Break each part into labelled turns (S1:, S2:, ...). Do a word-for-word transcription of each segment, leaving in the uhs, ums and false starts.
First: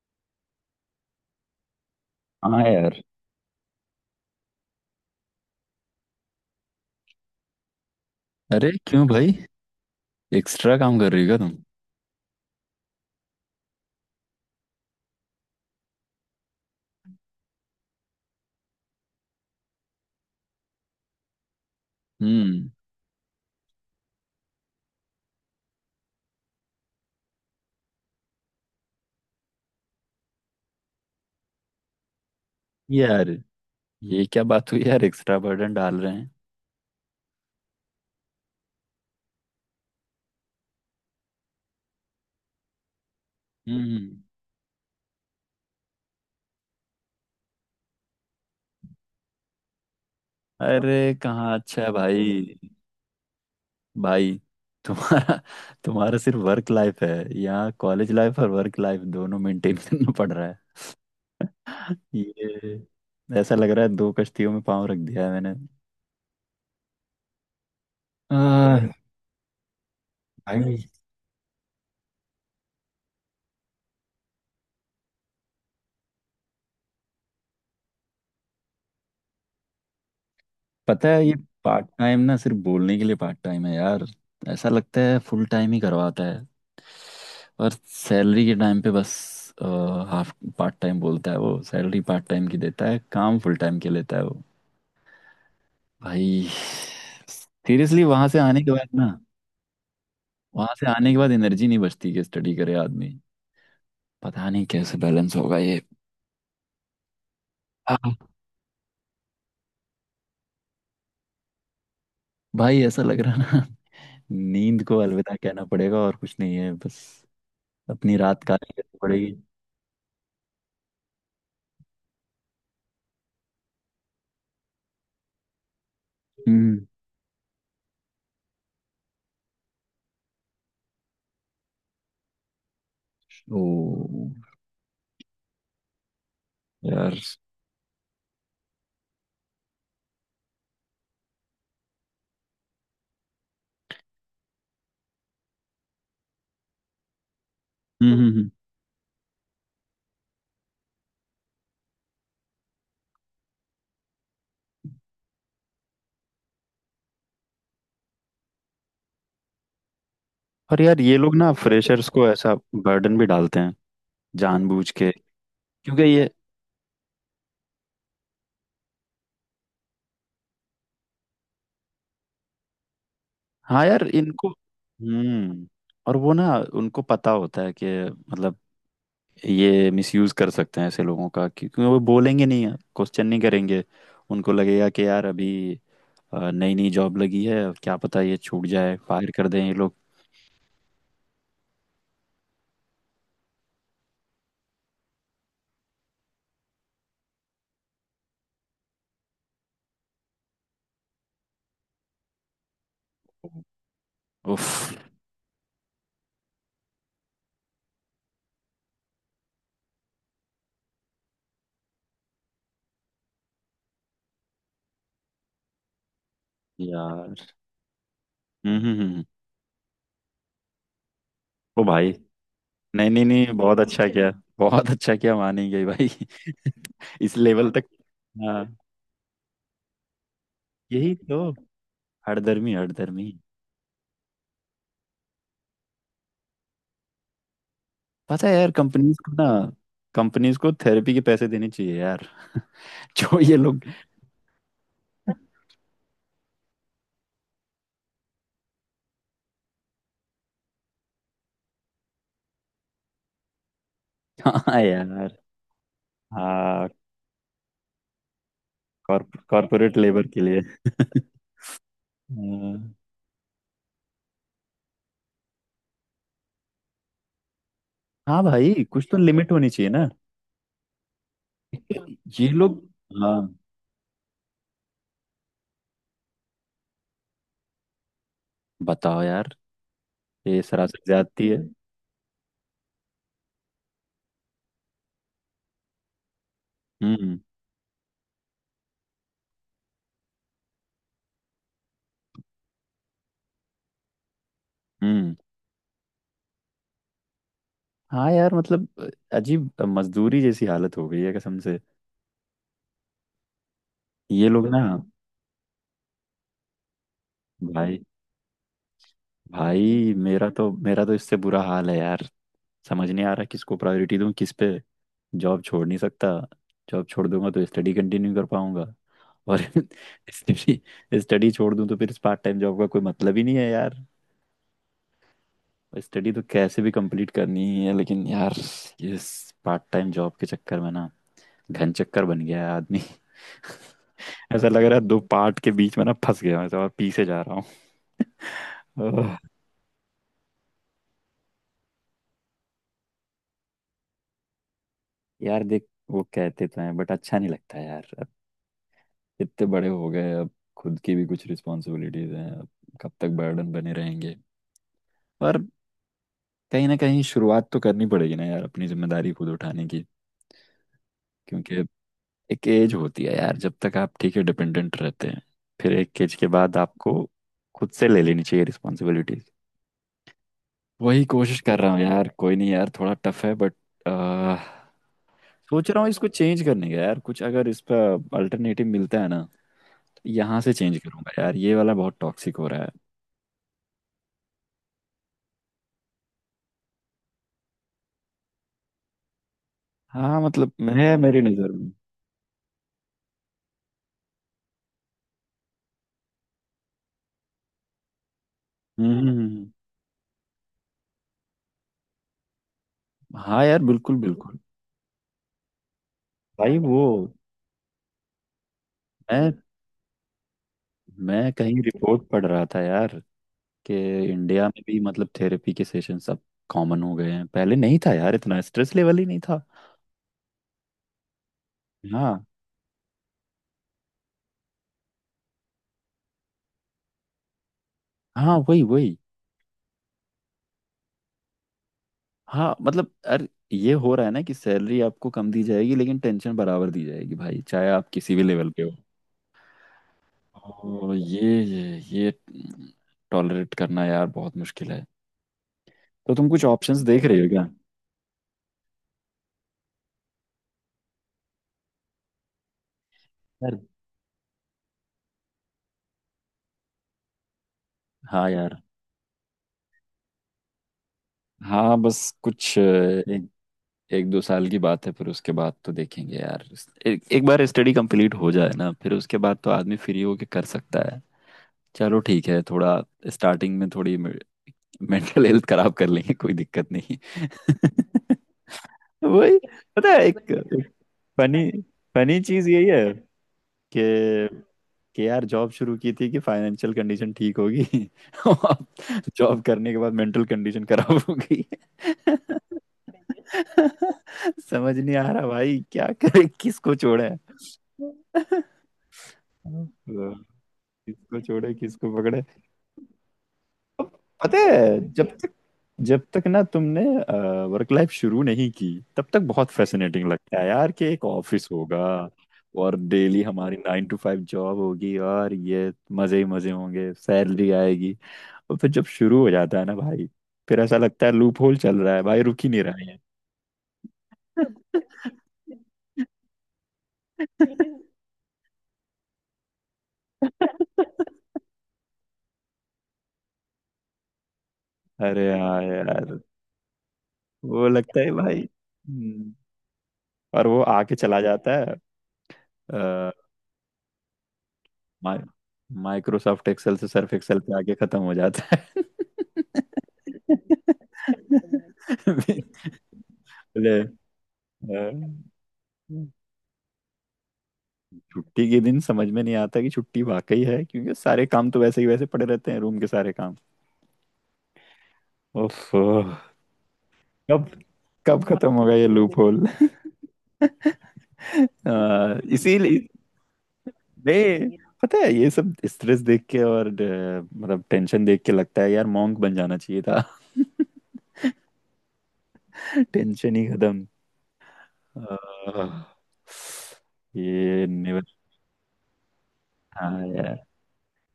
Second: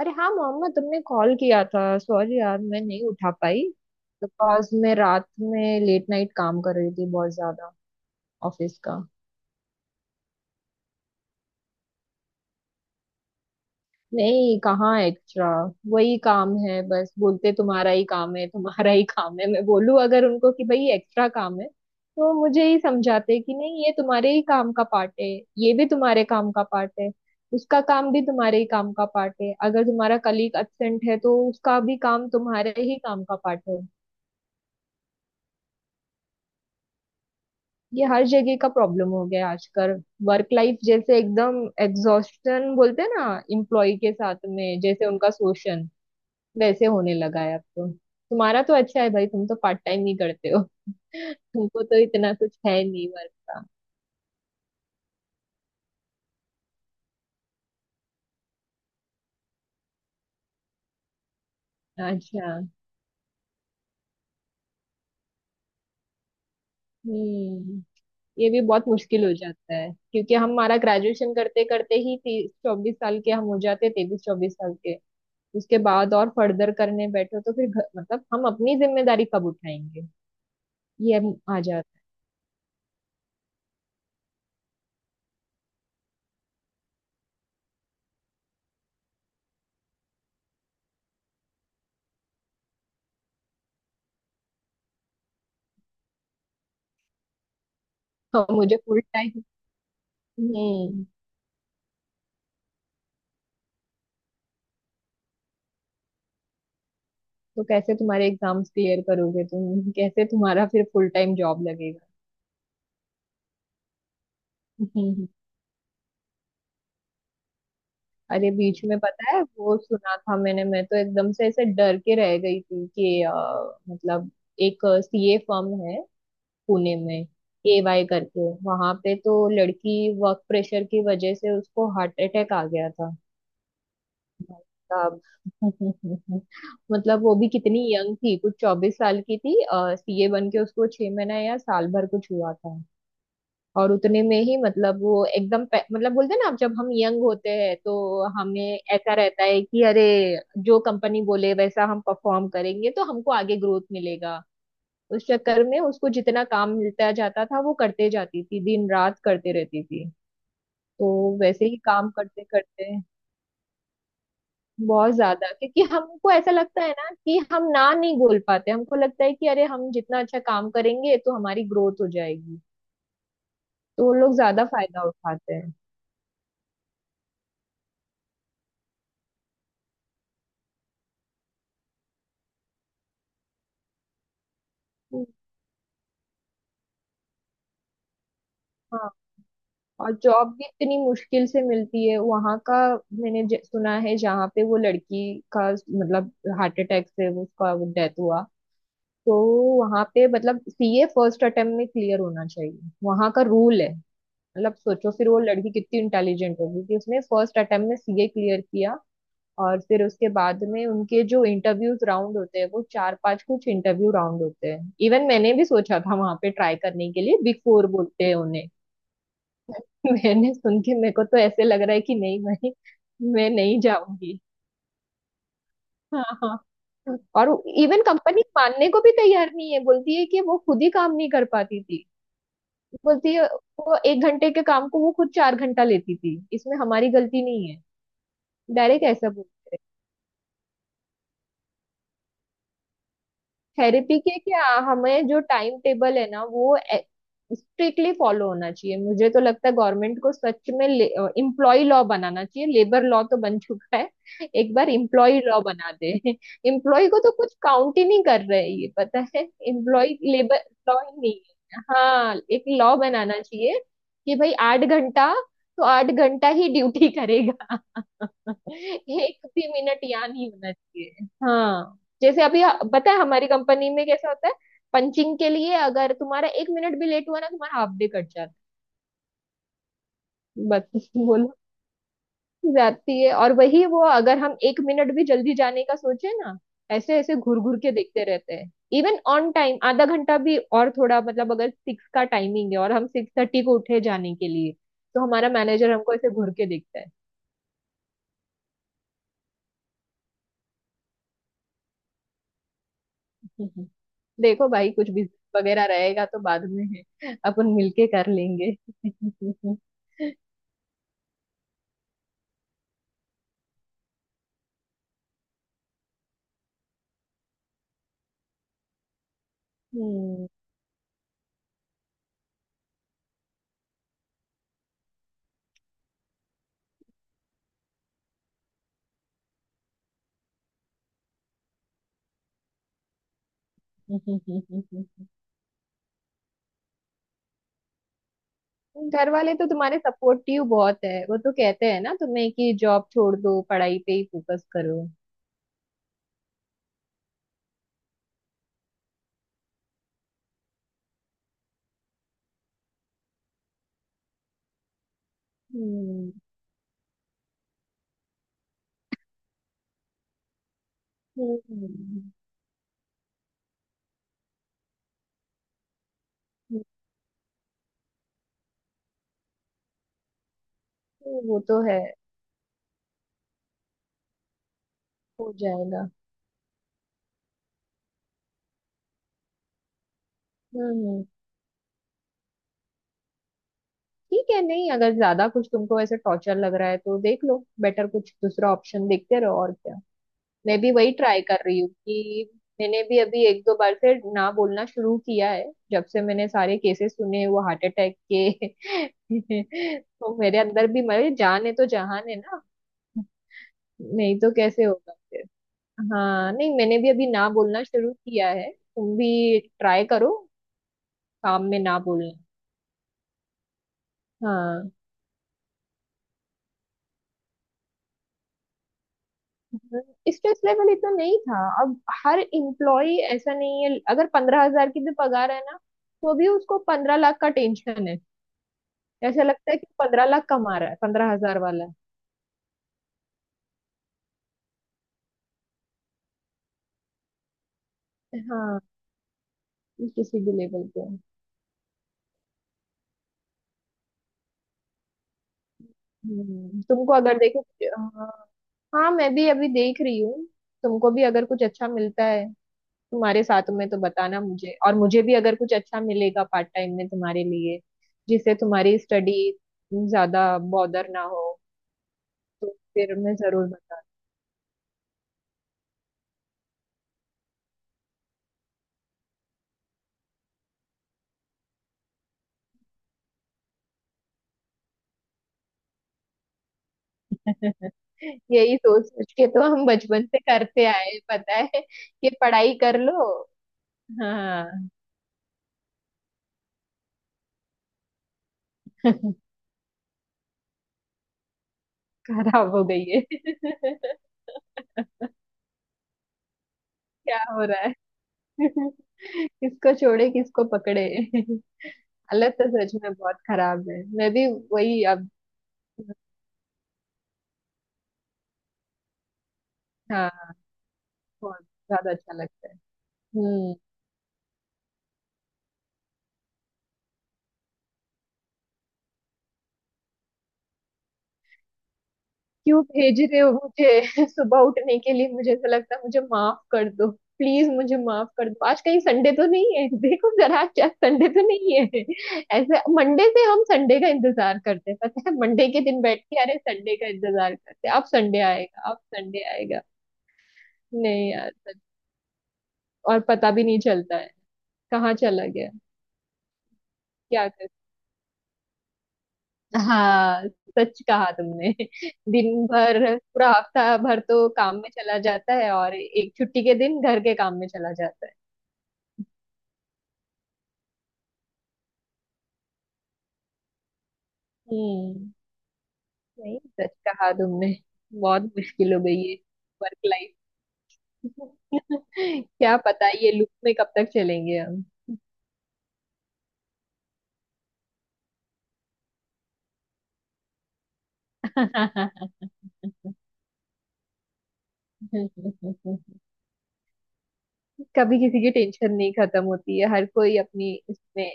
S1: अरे हाँ मोहम्मद, तुमने कॉल किया था। सॉरी यार,
S2: हाँ
S1: मैं
S2: यार।
S1: नहीं उठा पाई। बिकॉज मैं रात में लेट नाइट काम कर रही थी, बहुत ज्यादा
S2: अरे
S1: ऑफिस का।
S2: क्यों भाई, एक्स्ट्रा काम कर रही हो क्या तुम?
S1: नहीं, कहाँ एक्स्ट्रा, वही काम है। बस बोलते तुम्हारा ही काम है, तुम्हारा ही काम है। मैं बोलूँ अगर उनको कि भाई एक्स्ट्रा काम है, तो मुझे
S2: हम्म।
S1: ही समझाते कि नहीं ये तुम्हारे ही काम का पार्ट है, ये भी तुम्हारे काम का पार्ट है, उसका काम भी तुम्हारे ही काम का पार्ट है। अगर तुम्हारा कलीग एब्सेंट है तो उसका भी काम तुम्हारे ही काम
S2: यार,
S1: का पार्ट है।
S2: ये क्या बात हुई यार, एक्स्ट्रा बर्डन डाल रहे हैं।
S1: ये हर जगह का प्रॉब्लम हो गया है आजकल। वर्क लाइफ जैसे एकदम एग्जॉस्टन बोलते हैं ना, एम्प्लॉय के
S2: हम्म।
S1: साथ में जैसे उनका शोषण वैसे होने लगा है। अब तो तुम्हारा तो अच्छा है भाई, तुम तो पार्ट टाइम ही करते हो
S2: अरे कहाँ अच्छा
S1: तुमको
S2: है
S1: तो इतना
S2: भाई।
S1: कुछ है नहीं वर्क का।
S2: भाई, तुम्हारा तुम्हारा सिर्फ वर्क लाइफ है। यहाँ कॉलेज लाइफ और वर्क लाइफ दोनों मेंटेन करना पड़ रहा है।
S1: अच्छा।
S2: ये ऐसा लग रहा है दो कश्तियों में पाँव रख दिया है मैंने।
S1: हम्म। ये भी बहुत
S2: आह,
S1: मुश्किल हो जाता है, क्योंकि हम
S2: भाई,
S1: हमारा ग्रेजुएशन करते करते ही तीस चौबीस साल के हम हो जाते, तेईस चौबीस साल के। उसके बाद और फर्दर करने बैठो तो फिर घ- मतलब हम अपनी जिम्मेदारी कब उठाएंगे,
S2: पता
S1: ये
S2: है ये।
S1: अब आ
S2: पार्ट
S1: जाता
S2: टाइम ना, सिर्फ बोलने के लिए पार्ट टाइम है यार। ऐसा लगता है फुल टाइम ही करवाता है। और सैलरी के टाइम पे बस हाफ। पार्ट टाइम बोलता है वो, सैलरी पार्ट टाइम की देता है, काम फुल टाइम के लेता है वो। भाई सीरियसली वहां से
S1: है। और
S2: आने के
S1: मुझे
S2: बाद
S1: फुल
S2: ना,
S1: टाइम।
S2: वहां से
S1: हम्म।
S2: आने के बाद एनर्जी नहीं बचती कि स्टडी करे आदमी। पता नहीं कैसे बैलेंस होगा ये।
S1: तो कैसे
S2: हाँ।
S1: तुम्हारे एग्जाम्स क्लियर करोगे, तुम कैसे तुम्हारा फिर फुल टाइम जॉब लगेगा।
S2: भाई ऐसा लग रहा ना, नींद को
S1: हम्म।
S2: अलविदा कहना पड़ेगा, और कुछ नहीं है बस। अपनी रात
S1: अरे
S2: काटी
S1: बीच
S2: करनी
S1: में, पता
S2: पड़ेगी।
S1: है वो सुना था मैंने, मैं तो एकदम से ऐसे डर के रह गई थी कि अ, मतलब एक सीए फर्म है,
S2: हम्म।
S1: पुणे में, एवाई करके, वहां पे तो लड़की वर्क प्रेशर की वजह से उसको हार्ट अटैक आ गया था
S2: ओ
S1: साहब।
S2: यार।
S1: मतलब वो भी कितनी यंग थी, कुछ चौबीस साल की थी, सीए बन के उसको छह महीना या साल भर कुछ हुआ था। और उतने में ही मतलब वो एकदम पे- मतलब बोलते हैं ना, आप जब हम यंग होते हैं तो
S2: हम्म, हम्म, हम्म।
S1: हमें ऐसा रहता है कि अरे जो कंपनी बोले वैसा हम परफॉर्म करेंगे तो हमको आगे ग्रोथ मिलेगा। उस चक्कर में उसको जितना काम मिलता जाता था वो करते जाती थी, दिन रात करते रहती थी।
S2: और यार ये लोग
S1: तो
S2: ना
S1: वैसे ही
S2: फ्रेशर्स
S1: काम
S2: को
S1: करते
S2: ऐसा
S1: करते
S2: बर्डन भी डालते हैं, जानबूझ के।
S1: बहुत ज्यादा, क्योंकि
S2: क्योंकि ये,
S1: हमको ऐसा लगता है ना कि हम ना नहीं बोल पाते, हमको लगता है कि अरे हम जितना अच्छा काम करेंगे तो हमारी ग्रोथ हो जाएगी,
S2: हाँ
S1: तो
S2: यार,
S1: वो लोग
S2: इनको।
S1: ज्यादा फायदा उठाते
S2: हम्म।
S1: हैं।
S2: और वो ना, उनको पता होता है कि मतलब ये मिसयूज कर सकते हैं ऐसे लोगों का, क्योंकि वो बोलेंगे नहीं, क्वेश्चन नहीं करेंगे। उनको लगेगा कि यार
S1: हम्म।
S2: अभी नई नई जॉब लगी है, क्या पता ये छूट जाए,
S1: हाँ।
S2: फायर कर दें ये लोग।
S1: और जॉब भी इतनी मुश्किल से मिलती है। वहां का मैंने ज- सुना है, जहाँ पे वो लड़की का मतलब हार्ट अटैक से वो उसका डेथ हुआ, तो वहां पे मतलब सीए फर्स्ट अटेम्प्ट में क्लियर होना चाहिए, वहां का रूल है।
S2: उफ।
S1: मतलब सोचो, फिर वो लड़की कितनी इंटेलिजेंट होगी कि उसने फर्स्ट अटेम्प्ट में सीए क्लियर किया। और फिर उसके बाद में उनके जो इंटरव्यूज राउंड होते हैं, वो चार पांच कुछ इंटरव्यू राउंड होते हैं। इवन मैंने भी सोचा था वहां पे ट्राई करने के लिए,
S2: यार।
S1: बिग फोर बोलते हैं उन्हें।
S2: हम्म, हम्म, हम्म। हम्म।
S1: मैंने सुन के मेरे को तो ऐसे
S2: ओ
S1: लग रहा है
S2: भाई।
S1: कि नहीं भाई,
S2: नहीं, नहीं,
S1: मैं
S2: नहीं, बहुत
S1: नहीं
S2: अच्छा किया,
S1: जाऊंगी।
S2: बहुत अच्छा किया, मानेंगे भाई
S1: हाँ हाँ।
S2: इस
S1: और
S2: लेवल तक।
S1: इवन कंपनी
S2: हाँ,
S1: मानने को भी तैयार नहीं है, बोलती है कि वो खुद ही काम
S2: यही
S1: नहीं
S2: तो।
S1: कर पाती थी।
S2: हठधर्मी, हठधर्मी।
S1: बोलती है वो एक घंटे के काम को वो खुद चार घंटा लेती थी, इसमें हमारी गलती नहीं है।
S2: पता है यार,
S1: डायरेक्ट
S2: कंपनीज
S1: ऐसा।
S2: को ना कंपनीज को थेरेपी के पैसे देने चाहिए यार। जो ये लोग।
S1: थेरेपी के क्या, हमें जो टाइम टेबल है ना वो स्ट्रिक्टली फॉलो होना चाहिए। मुझे तो लगता है गवर्नमेंट को सच में एम्प्लॉय लॉ बनाना चाहिए, लेबर लॉ तो बन चुका है, एक
S2: हाँ
S1: बार
S2: यार।
S1: एम्प्लॉय लॉ बना दे।
S2: हाँ।
S1: एम्प्लॉय को तो कुछ काउंट ही नहीं कर रहे हैं ये, पता है।
S2: कॉर्पोरेट
S1: एम्प्लॉय
S2: लेबर के लिए।
S1: लेबर लॉ ही नहीं है। हाँ, एक
S2: हाँ।
S1: लॉ बनाना चाहिए कि भाई आठ घंटा तो आठ घंटा ही ड्यूटी करेगा,
S2: हाँ भाई, कुछ तो
S1: एक
S2: लिमिट
S1: भी
S2: होनी चाहिए
S1: मिनट
S2: ना।
S1: यहाँ नहीं होना चाहिए। हाँ, जैसे
S2: ये
S1: अभी
S2: लोग।
S1: पता है
S2: हाँ।
S1: हमारी कंपनी में कैसा होता है, पंचिंग के लिए अगर तुम्हारा एक मिनट भी लेट हुआ ना, तुम्हारा हाफ डे कट जाता
S2: बताओ यार, ये
S1: है।
S2: सरासर
S1: बस
S2: ज्यादती
S1: बोलो,
S2: है।
S1: जाती है। और वही वो अगर हम एक मिनट भी जल्दी जाने का सोचे ना, ऐसे ऐसे
S2: हम्म,
S1: घूर घूर के देखते रहते हैं। इवन ऑन टाइम आधा घंटा भी, और थोड़ा मतलब अगर सिक्स का टाइमिंग है और हम सिक्स थर्टी को उठे जाने के लिए, तो
S2: हम्म।
S1: हमारा मैनेजर हमको ऐसे घूर के देखता
S2: हाँ यार मतलब, अजीब मजदूरी जैसी हालत हो गई है कसम से।
S1: है।
S2: ये लोग
S1: देखो
S2: ना
S1: भाई, कुछ भी वगैरह रहेगा तो बाद में है, अपन
S2: भाई।
S1: मिलके कर लेंगे।
S2: भाई, मेरा तो मेरा तो इससे बुरा हाल है यार। समझ नहीं आ रहा किसको प्रायोरिटी दूं, किस पे। जॉब छोड़ नहीं सकता। जॉब छोड़ दूंगा तो स्टडी कंटिन्यू कर पाऊंगा। और
S1: हम्म।
S2: स्टडी स्टडी छोड़ दूं तो फिर इस पार्ट टाइम जॉब का कोई मतलब ही नहीं है यार। स्टडी तो कैसे भी कंप्लीट करनी ही है, लेकिन यार ये पार्ट टाइम जॉब के चक्कर में ना, घन चक्कर बन गया है आदमी। ऐसा लग रहा है दो पार्ट के बीच में ना फंस गया हूं, ऐसा, और पीछे जा रहा हूँ। ओह।
S1: घर वाले तो तुम्हारे सपोर्टिव बहुत है, वो तो कहते हैं ना तुम्हें कि जॉब छोड़ दो, पढ़ाई पे ही फोकस करो।
S2: यार देख, वो कहते तो हैं बट अच्छा नहीं लगता यार अब। इतने बड़े हो गए अब। खुद की भी कुछ रिस्पॉन्सिबिलिटीज हैं अब। कब तक बर्डन बने रहेंगे, पर
S1: हम्म,
S2: कहीं ना कहीं शुरुआत तो करनी पड़ेगी ना यार, अपनी जिम्मेदारी खुद उठाने की।
S1: हम्म,
S2: क्योंकि
S1: हम्म।
S2: एक एज होती है यार, जब तक आप, ठीक है, डिपेंडेंट रहते हैं। फिर एक एज के बाद आपको खुद से ले लेनी चाहिए रिस्पॉन्सिबिलिटीज। वही
S1: वो
S2: कोशिश कर
S1: तो
S2: रहा
S1: है,
S2: हूँ यार। कोई नहीं यार, थोड़ा टफ है बट।
S1: हो
S2: सोच रहा
S1: जाएगा।
S2: हूँ इसको चेंज करने का यार, कुछ अगर इस पर अल्टरनेटिव मिलता है ना, तो यहाँ से चेंज
S1: हम्म।
S2: करूंगा यार, ये वाला बहुत टॉक्सिक हो रहा है।
S1: ठीक है, नहीं अगर ज्यादा कुछ तुमको ऐसे टॉर्चर लग रहा है तो देख लो, बेटर कुछ दूसरा ऑप्शन देखते रहो और क्या।
S2: हाँ मतलब,
S1: मैं भी वही
S2: है मेरी
S1: ट्राई कर
S2: नज़र
S1: रही हूँ
S2: में।
S1: कि मैंने भी अभी एक दो बार से ना बोलना शुरू किया है, जब से मैंने सारे केसेस सुने वो हार्ट अटैक के।
S2: हम्म, हम्म, हम्म, हम्म।
S1: तो मेरे अंदर भी, मेरे जान है तो जहान है ना,
S2: हाँ यार, बिल्कुल
S1: नहीं तो
S2: बिल्कुल।
S1: कैसे होगा फिर। हाँ, नहीं
S2: भाई
S1: मैंने
S2: वो,
S1: भी अभी ना बोलना शुरू किया है, तुम
S2: मैं
S1: भी ट्राई करो
S2: मैं
S1: काम में
S2: कहीं
S1: ना
S2: रिपोर्ट
S1: बोलना।
S2: पढ़ रहा था यार, कि इंडिया में
S1: हाँ,
S2: भी मतलब थेरेपी के सेशन सब कॉमन हो गए हैं। पहले नहीं था यार, इतना स्ट्रेस लेवल ही नहीं था।
S1: स्ट्रेस लेवल इतना नहीं था अब। हर
S2: हाँ,
S1: एम्प्लॉय ऐसा नहीं है, अगर पंद्रह हजार की भी पगार है ना, तो भी उसको पंद्रह लाख का टेंशन है।
S2: हाँ वही वही।
S1: ऐसा लगता है कि पंद्रह लाख कमा रहा है पंद्रह हजार वाला।
S2: हाँ मतलब, अरे ये हो रहा है ना कि सैलरी आपको कम दी जाएगी लेकिन टेंशन बराबर दी जाएगी भाई, चाहे आप किसी
S1: है,
S2: भी लेवल
S1: हाँ,
S2: पे हो।
S1: किसी भी लेवल पे।
S2: तो ये ये ये टॉलरेट करना यार, बहुत मुश्किल है। तो तुम कुछ
S1: हम्म,
S2: ऑप्शंस
S1: तुमको
S2: देख
S1: अगर
S2: रहे हो
S1: देखो।
S2: क्या
S1: हाँ। हाँ, मैं भी अभी देख रही हूँ। तुमको भी अगर कुछ अच्छा मिलता है तुम्हारे साथ
S2: यार?
S1: में तो बताना मुझे, और मुझे भी अगर कुछ अच्छा मिलेगा पार्ट टाइम में तुम्हारे लिए
S2: हाँ
S1: जिससे
S2: यार।
S1: तुम्हारी स्टडी ज्यादा बॉदर ना हो,
S2: हाँ। बस
S1: तो
S2: कुछ
S1: फिर मैं जरूर बता।
S2: एक दो साल की बात है, फिर उसके बाद तो देखेंगे यार। एक, एक बार स्टडी कंप्लीट हो जाए ना, फिर उसके बाद तो आदमी फ्री होके कर सकता है। चलो ठीक है। थोड़ा स्टार्टिंग में थोड़ी मेंटल हेल्थ खराब कर लेंगे, कोई दिक्कत नहीं।
S1: यही सोच सोच के
S2: वही।
S1: तो हम
S2: पता है
S1: बचपन
S2: एक,
S1: से करते
S2: एक
S1: आए हैं, पता
S2: फनी
S1: है कि
S2: फनी चीज
S1: पढ़ाई
S2: यही
S1: कर
S2: है
S1: लो।
S2: कि
S1: हाँ।
S2: कि यार जॉब शुरू की थी कि फाइनेंशियल कंडीशन ठीक होगी। और जॉब करने के बाद मेंटल कंडीशन खराब हो गई।
S1: खराब हो गई है।
S2: समझ नहीं आ रहा भाई, क्या करें किसको छोड़े।
S1: क्या हो रहा है। किसको छोड़े
S2: लो,
S1: किसको पकड़े।
S2: किसको छोड़े किसको पकड़े।
S1: हालत तो सच में बहुत खराब है,
S2: अब
S1: मैं भी
S2: पता है,
S1: वही अब।
S2: जब तक जब तक ना तुमने वर्क लाइफ शुरू नहीं की, तब तक बहुत फैसिनेटिंग
S1: हाँ,
S2: लगता है यार, कि एक
S1: बहुत
S2: ऑफिस होगा
S1: ज्यादा अच्छा लगता है।
S2: और डेली
S1: हम्म।
S2: हमारी नाइन टू फाइव जॉब होगी और ये मजे ही मजे होंगे, सैलरी आएगी। और फिर जब शुरू हो जाता है ना भाई, फिर ऐसा लगता है लूप होल चल रहा है भाई, रुक ही
S1: क्यों
S2: नहीं रहा है।
S1: भेज रहे हो मुझे सुबह उठने के लिए, मुझे ऐसा लगता है मुझे माफ कर दो, प्लीज मुझे माफ कर दो, आज कहीं संडे तो नहीं है। देखो जरा क्या संडे तो नहीं है। ऐसे मंडे से हम संडे का इंतजार करते हैं, पता है
S2: अरे
S1: मंडे के
S2: हाँ
S1: दिन बैठ
S2: यार,
S1: के अरे संडे का इंतजार
S2: वो
S1: करते हैं, अब
S2: लगता है
S1: संडे
S2: भाई।
S1: आएगा अब संडे
S2: हम्म।
S1: आएगा।
S2: और वो आके
S1: नहीं
S2: चला
S1: यार
S2: जाता
S1: सच- और
S2: है।
S1: पता भी नहीं चलता है कहाँ
S2: माइ
S1: चला गया।
S2: माइक्रोसॉफ्ट एक्सेल से सर्फ
S1: क्या,
S2: एक्सेल पे आके खत्म हो जाता है।
S1: हाँ सच कहा तुमने, दिन भर पूरा हफ्ता
S2: बोले।
S1: भर तो काम में
S2: अ,
S1: चला जाता है, और एक छुट्टी के दिन घर के काम में चला जाता है।
S2: छुट्टी के दिन समझ में नहीं आता कि छुट्टी वाकई है, क्योंकि सारे काम तो वैसे ही वैसे पड़े रहते हैं, रूम के सारे काम।
S1: हम्म।
S2: उफ, कब
S1: नहीं, सच कहा तुमने, बहुत
S2: कब खत्म
S1: मुश्किल
S2: होगा
S1: हो
S2: ये
S1: गई है
S2: लूप होल?
S1: Work life. क्या
S2: इसीलिए
S1: पता ये लूप में कब तक चलेंगे
S2: नहीं,
S1: हम।
S2: पता है ये सब स्ट्रेस देख के और अ, मतलब टेंशन देख के लगता है यार मॉन्क बन जाना चाहिए था। टेंशन ही खत्म। आह, ये
S1: कभी
S2: नेवर।
S1: किसी की टेंशन नहीं खत्म होती है, हर
S2: हाँ
S1: कोई
S2: यार,
S1: अपनी इसमें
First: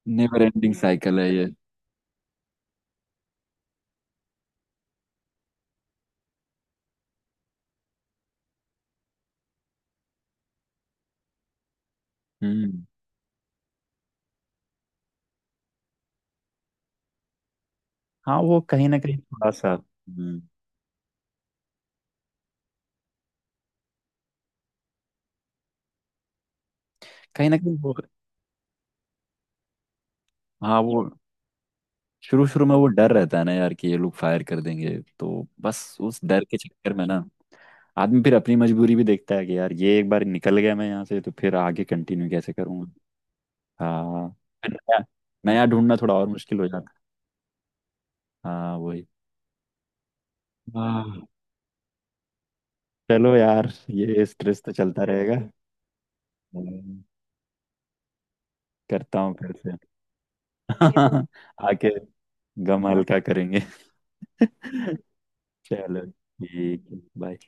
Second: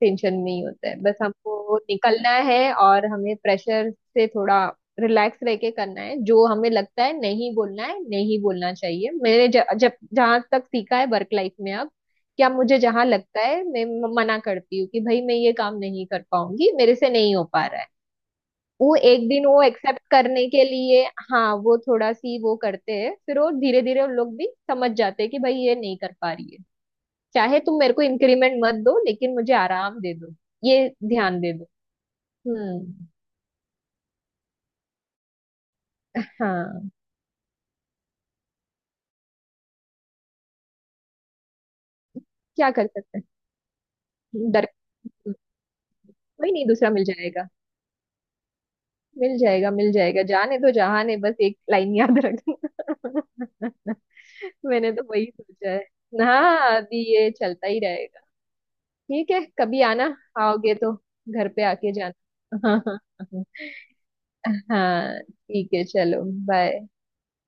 S1: टेंशन
S2: नेवर
S1: नहीं
S2: एंडिंग
S1: होता है। बस
S2: साइकिल है ये।
S1: हमको निकलना है, और हमें प्रेशर से थोड़ा रिलैक्स रह के करना है। जो हमें लगता है नहीं बोलना है, नहीं बोलना चाहिए। मैंने ज, जब जहां तक सीखा है वर्क लाइफ में अब, क्या मुझे
S2: हम्म।
S1: जहां लगता है मैं म- मना करती हूँ कि भाई मैं ये काम नहीं कर पाऊंगी, मेरे से नहीं हो पा रहा है।
S2: हाँ वो, कहीं
S1: वो
S2: ना कहीं
S1: एक दिन
S2: थोड़ा
S1: वो
S2: सा।
S1: एक्सेप्ट
S2: हम्म।
S1: करने के लिए, हाँ वो थोड़ा सी वो करते हैं, फिर वो धीरे धीरे उन लोग भी समझ जाते हैं कि भाई ये नहीं कर पा रही है।
S2: कहीं ना
S1: चाहे
S2: कहीं
S1: तुम मेरे
S2: वो,
S1: को इंक्रीमेंट मत दो, लेकिन मुझे आराम दे दो,
S2: हाँ
S1: ये
S2: वो,
S1: ध्यान दे दो।
S2: शुरू शुरू में वो
S1: हम्म।
S2: डर रहता है ना यार, कि ये लोग फायर कर देंगे, तो बस उस डर के
S1: हाँ।
S2: चक्कर में ना, आदमी फिर अपनी मजबूरी भी देखता है कि यार ये एक बार निकल गया मैं यहाँ से, तो फिर आगे कंटिन्यू कैसे
S1: क्या कर
S2: करूँगा।
S1: सकते
S2: हाँ।
S1: हैं, डर।
S2: फिर नया नया ढूंढना थोड़ा और
S1: कोई
S2: मुश्किल
S1: नहीं,
S2: हो
S1: दूसरा
S2: जाता
S1: मिल जाएगा,
S2: है। हाँ वही।
S1: मिल जाएगा मिल जाएगा, जाने दो जहाने,
S2: हाँ
S1: बस एक लाइन याद
S2: चलो यार,
S1: रखना।
S2: ये स्ट्रेस तो
S1: मैंने तो
S2: चलता
S1: वही सोचा है। हाँ
S2: रहेगा।
S1: अभी ये चलता ही रहेगा।
S2: करता
S1: ठीक
S2: हूँ
S1: है,
S2: फिर से।
S1: कभी आना, आओगे तो
S2: बिल्कुल।
S1: घर पे
S2: आके
S1: आके जाना। हाँ
S2: गम
S1: हाँ।
S2: हल्का करेंगे।
S1: हाँ ठीक है
S2: चलो
S1: चलो
S2: ठीक
S1: बाय।
S2: है, बाय।